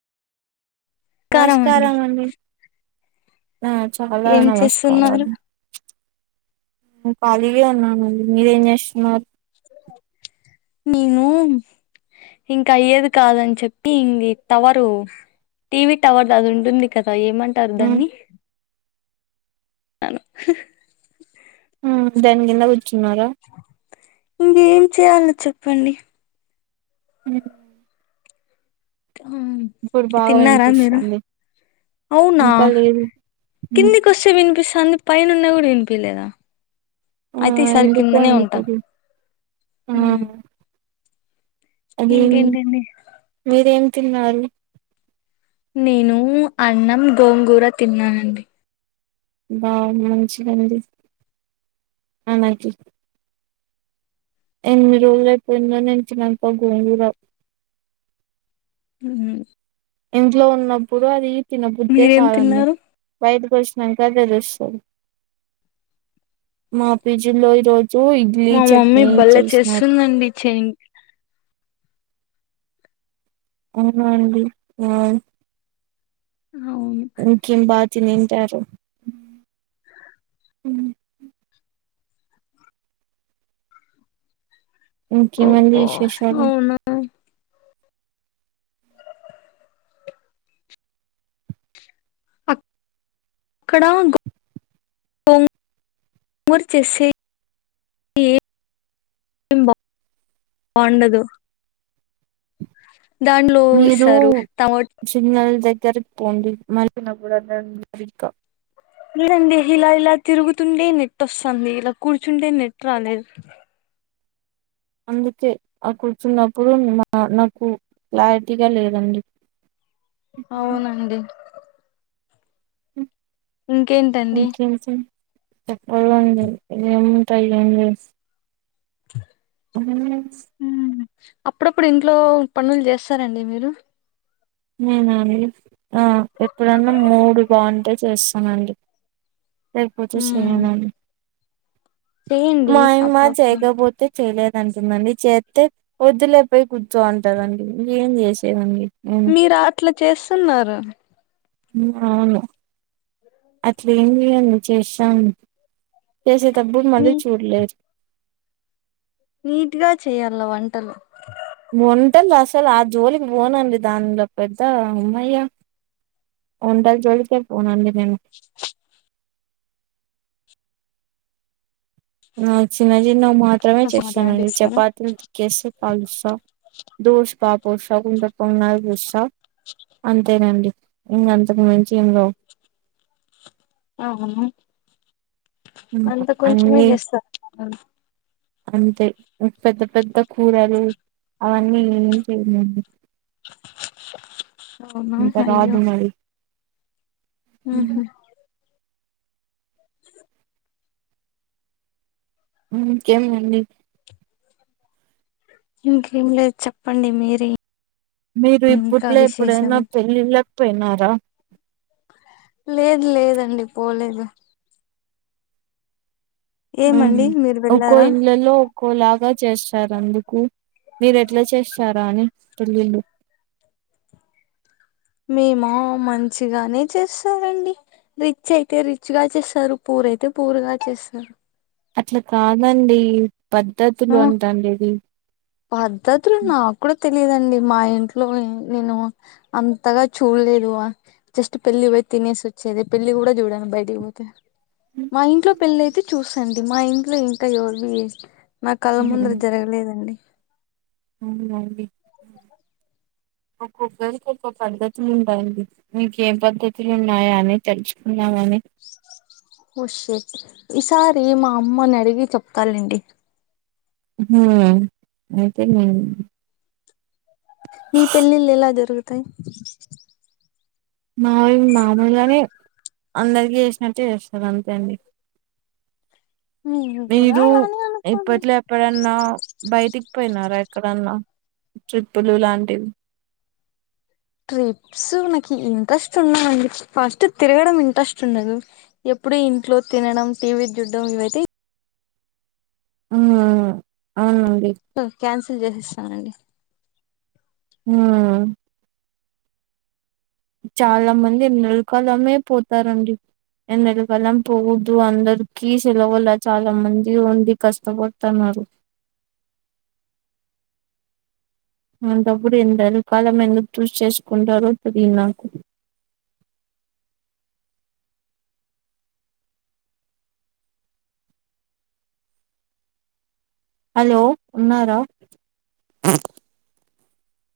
కారం అండి నమస్కారమండి ఆ చాలా ఏం చేస్తున్నారు నమస్కారాలు మేము ఖళిగా అన్నాండి మీరేం చేస్తున్నారు నీము ఇంకా అయ్యేది కాదని చెప్పి ఇది టవరు టీవీ టవర్ అది ఉంటుంది కదా ఏమంటారు ఉమ్ దాన్ని అను దాని కింద కూర్చున్నారా ఇంకేం చేయాలో చెప్పండి అ ఆ ఇప్పుడు బాగా తిన్నారా మీరు వినిపిస్తోంది అవునా ఉమ్ కిందికి వస్తే వినిపిస్థంధి పైన ఉన్న కూడా వినిపియ్యలేదా ఆ అయితే ఈసారి ఎందుకు కిందనే అండి ఉంటా తెలీదు హ అదేం మీరేం తిన్నారు నేను అన్నం గోంగూర తిన్నానండి బావ్ మంచిదండి అనకి ఎనిమిది రోజులు అయిపోయింద ఎంతినప గోంగూర హ ఇంట్లో ఉన్నప్పుడు అది తినబుద్దే మీరేం కాదండి తిన్నారు వైట ఒడిసినంక తెలుస్తది మా పేజీలో ఈరోజు మా మమ్మీ బల్ల చేస్తుందండి చైన్ అవునా అండి ఆ అవును ఇంకేం బాగా తనింటారు ఇంకేమండి అబ్బా విశేషాలు అవునా ఇక్కడ గో గోంగూర చేసి ఏ బాగుండదు దాంట్లో మీరు ఇస్తారు టమోట చిన్నల్ దగ్గర పొండి మరిన కూడా నిక లేదండి ఇలా ఇలా తిరుగుతుండే నెట్ వస్తుంది ఇలా కూర్చుంటే నెట్ రాలేదు అందుకే ఆ కూర్చున్నప్పుడు నాకు క్లారిటీగా లేదండి అవునండి అ ఇంకేంటండి చెప్పాలండి ఏముంటాయి ఏం స్స్ ఉమ్, అప్పుడప్పుడు ఇంట్లో పనులు చేస్తారండి మీరు నేనాండి ఆ ఎప్పుడన్నా మూడ్ బాగుంటే చేస్తానండి లేకపోతే ఉమ్ చేయనండి చేయండి మా అమ్మా అప్పుడప్పుడు చేయకపోతే చెలి అంటందండి చేస్తే వద్దులేకపోయి కూర్చో ఉంటదండి ఏం చేసేదండి నేను మీరు అట్లా చేస్తున్నారు అవును అట్లా ఏం లేదండి చేస్తాం చేసేటప్పుడు నీ మళ్ళీ చూడలేదు నీట్గా చేయాల వంటలు వంటారు అసలు ఆ జోలికి పోనండి దాంలో పెద్ద అమ్మయ్య వంటలు జోలికి పోనండి నేను ఆ చిన్న చిన్న మాత్రమే రసం అట్లాంటివి చెస్తానండి ఇస్తారా చపాతీలు తిక్కేసి కాలుస్తా దూసుపా పుషా గుంత పన పుస అంతేనండి ఇం అంతకుమించి ఏం రావ్ అ అంత కొంచమే అన్ని చేస్తారు అంతే పెద్ద పెద్ద కూరలు అవన్నీ ఏం చెయ్యనండి అవునా అయ్యో ఇంతకాదు మరి ఉమ్, ఉహు ఇంకేం అండి ఇంకేం లేదు చెప్పండి మీరే మీరు ఇంకా ఇప్పట్లో ఎప్పుడైనా విశేషాలు పెళ్ళిళ్ళకి పోయినారా లేదు లేదండి పోలేదు ఆ ఏమండి మీరు ఒక్కో వెళ్ళారా ఇండ్లలో ఒక్కోలాగా చేస్త చేస్తారు అందుకు మీరు ఎట్లా చేస్తారా అని పెళ్ళిలు మేమా మంచిగానే చేస్తామండి రిచ్ అయితే రిచ్ గా చేస్తారు పూర్ అయితే పూర్ గా చేస్తారు అట్లా కాదండి పద్ధతులు ఆ అంటాండేది పద్ధతులు నాకు కూడా తె లేదండి మా ఇంట్లో నేను అంతగా చూలేదు జస్ట్ పెళ్లి పోయి తినేసి వచ్చేది పెళ్లి కూడా చూడను బయటికి పోతే ఉమ్, మా ఇంట్లో పెళ్లయితే చూసండి మా ఇంట్లో ఇంకావ ఎవరివి నా కళ్ళ ముందర జరగలేదండి అవునా అండి [inaudible] ఒక్కరికి ఒక పద్ధతులు ఉండడి మీక ఏం పద్ధతులు ఉన్నాయా అని తెలుసుకున్నామ అని ఓ షేట్ ఈసారి మా అమ్మని అడిగి చెప్పతాలేండి ఉ అంతే అండి మీ పెళ్ళిళ్ళు ఎలా జరుగుతాయ్ మయి మామూలుగాని అందరికి చేసినట్టు చేస్తారు అంతే అండి మేము కూడా మీరు అలానే అనుకోండి ఇప్పట్ల ఎప్పుడన్నా బయటిక్. పోయినారా ఎక్కడన్నా ట్రిప్పులు లాంటివి. ట్రిప్స్ నాకి ఇంట్రెస్ట్ ఉన్నావండి ఫస్ట్ తిరగడం ఇంట్రెస్ట్ ఉండదు ఏప్. ఇప్పుడు ఇంట్లో తినడం టీవీ చూడ్డం ఇవైతే. ఉమ్ అవును. ఓ క్యాన్సిల్ చేసేస్తానండి. ఉమ్. చాలా మంది మేల్ కాలమే పోతారండి. ఎండలు కాలం పోవద్దు అందరు కీ సెలవుల చాలా మంది ఉండి కష్టపడుతన్నారు. [inaudible] అంటప్పుడు ఎండలు కాలం మేందుకు చూస్ చేసుకుంటారో తెలియదు నాకు. [inaudible] హలో ఉన్నారా.